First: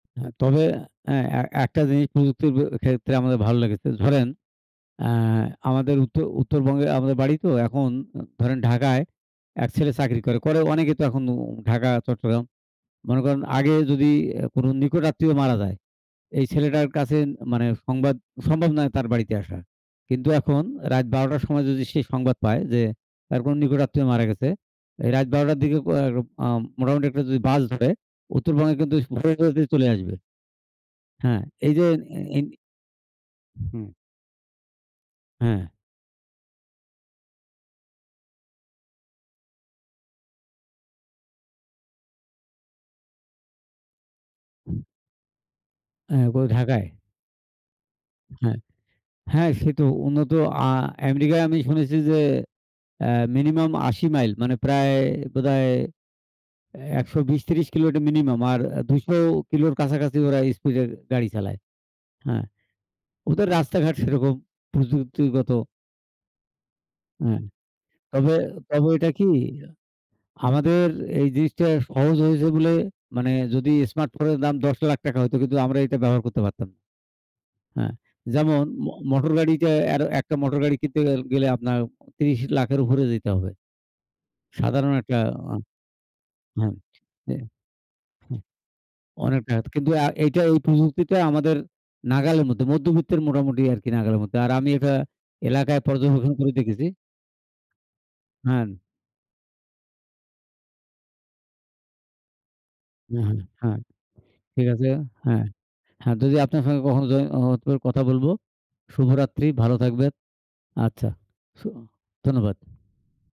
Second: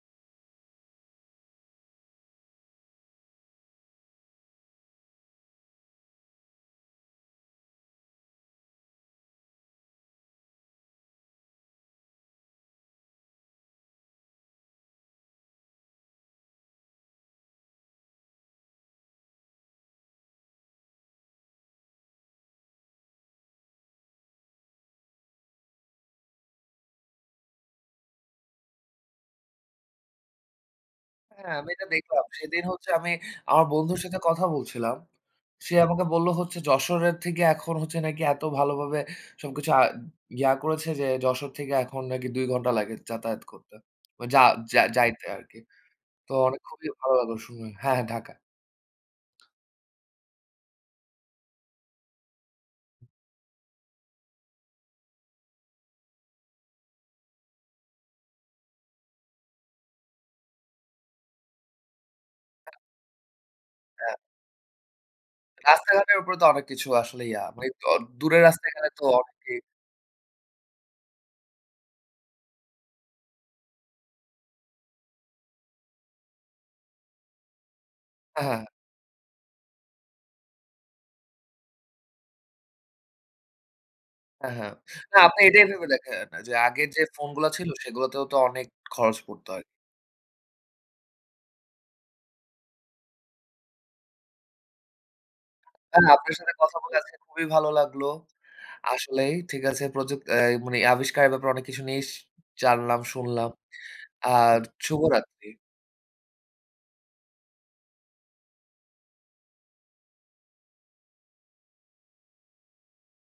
হ্যাঁ, তবে অ্যা অ্যা এ একটা জিনিস প্রযুক্তির ব ক্ষেত্রে আমাদের ভাল লেগেছে। ধরেন অ্যা আমাদের উও উত্তরবঙ্গে আমাদের বাড়ি তো এখন অ ধরেন ঢাকায় এক ছেলে চাকরি করে। করে অনেকে তো এখন অম ঢাকা চট্টগ্রাম। মনে করেন আগে যদি অ্যা কোন নিকট আত্মীয় মারা যায়, এই ছেলেটার কাছে মানে সংবাদ সম্ভব নয় তার বাড়িতে আসা। কিন্তু এখন রাইত ১২ঃ০০ টার সময় যদি সে সংবাদ পায়, যে তার কোন নিকট আত্মীয় মারা গেছে। এই রাত ১২ঃ০০ টার দিকেও কর আম মোটামুটি একটা যদি বাস ধরে উত্তরবঙ্গে কিন্তু [unintelligible] চলে আসবে। হ্যাঁ হ্যাঁ, আমি এই যে এটা এ দেখলাম এনি সেদিন হচ্ছে আমি আমার হুম। বন্ধুর সাথে কথা বলছিলাম। হ্যাঁ। সে আমাকে বললো হচ্ছে যশোরের থেকে এখন হচ্ছে নাকি এত ভালোভাবে সবকিছু আ ইয়া করেছে যে যশোর থেকে এখন নাকি ২ ঘন্টা লাগে যাতায়াত করতে। মা যা, যা যাইতে আরকি। অ্যা তো কই অনেক ঢাকায়? খুবই ভালো লাগলো শুনে হ্যাঁ, হ্যাঁ ঢাকা। হ্যাঁ, হ্যাঁ সে তো উন্নত আ আমেরিকায় আমি শুনেছি যে অ্যা মিনিমাম ৮০ মাইল মানে প্রায় বোধহয় ১২০-৩০ কিলো এটা মিনিমাম আর অ্যা ২০০ কিলোর কাছাকাছি ওরা স্পিডে গাড়ি চালায়। হ্যাঁ, ওদের রাস্তাঘাট হ্যাঁ। সেরকম প্রযুক্তিগত রাস্তাঘাটের উপরে তো অনেক কিছু আসলে অ্যা ইয়া মানি দ তবে, দূরের তবে রাস্তাঘাটে তো ঐটা কি অনেকেই আমাদের এই জিনিসটা সহজ হয়েছে বলে মানে যদি স্মার্টফোনের দাম ৳১০,০০,০০০ হইত কিন্তু আমরা এটা ব্যবহার করতে পারতাম। অ্যা হ্যাঁ, যেমন হ্যাঁ। মো মোটর গাড়িটা এর একটা মোটর গাড়ি কিনতে গেল গেলে আপনার ৩০,০০,০০০ এর উপরে যাইতে দিতে হবে। অ্যা হ্যাঁ, সাধারণ না একটা আপনি অ এটাই ভেবে দেখেন, যে হ্যাঁ আগের যে ফোন এ, হু গুলা ছিল সেগুলাতেও তো অনেক খরচ পড়তে অনেকটা হয়। হয়তো কিন্তু আ এইটা ওই প্রযুক্তিটাই আমাদের নাগালের মধ্যে মধ্যবিত্তের মোটামুটি আরকি নাগালের মধ্যে। আর আমি এটা এলাকায় হ্যাঁ পর্যবেক্ষণ আপনার করে সাথে কথা দেখেছি বলে আজকে খুবই ভালো লাগলো। হান আসলেই ঠিক আছে প্রযুক অ্যাই মানি আবিষ্কারের ব্যাপারে অনেক কিছু নিস জানলাম, উম হ্যাঁ, শুনলাম। হ্যাঁ। আর ঠিক আছে। হ্যাঁ। শুভরাত্রি। হ্যাঁ যদি আপনার সাথে কখনো য হ কথা বলব। শুভরাত্রি ভালো থাকবেন। আচ্ছা, স ধন্যবাদ।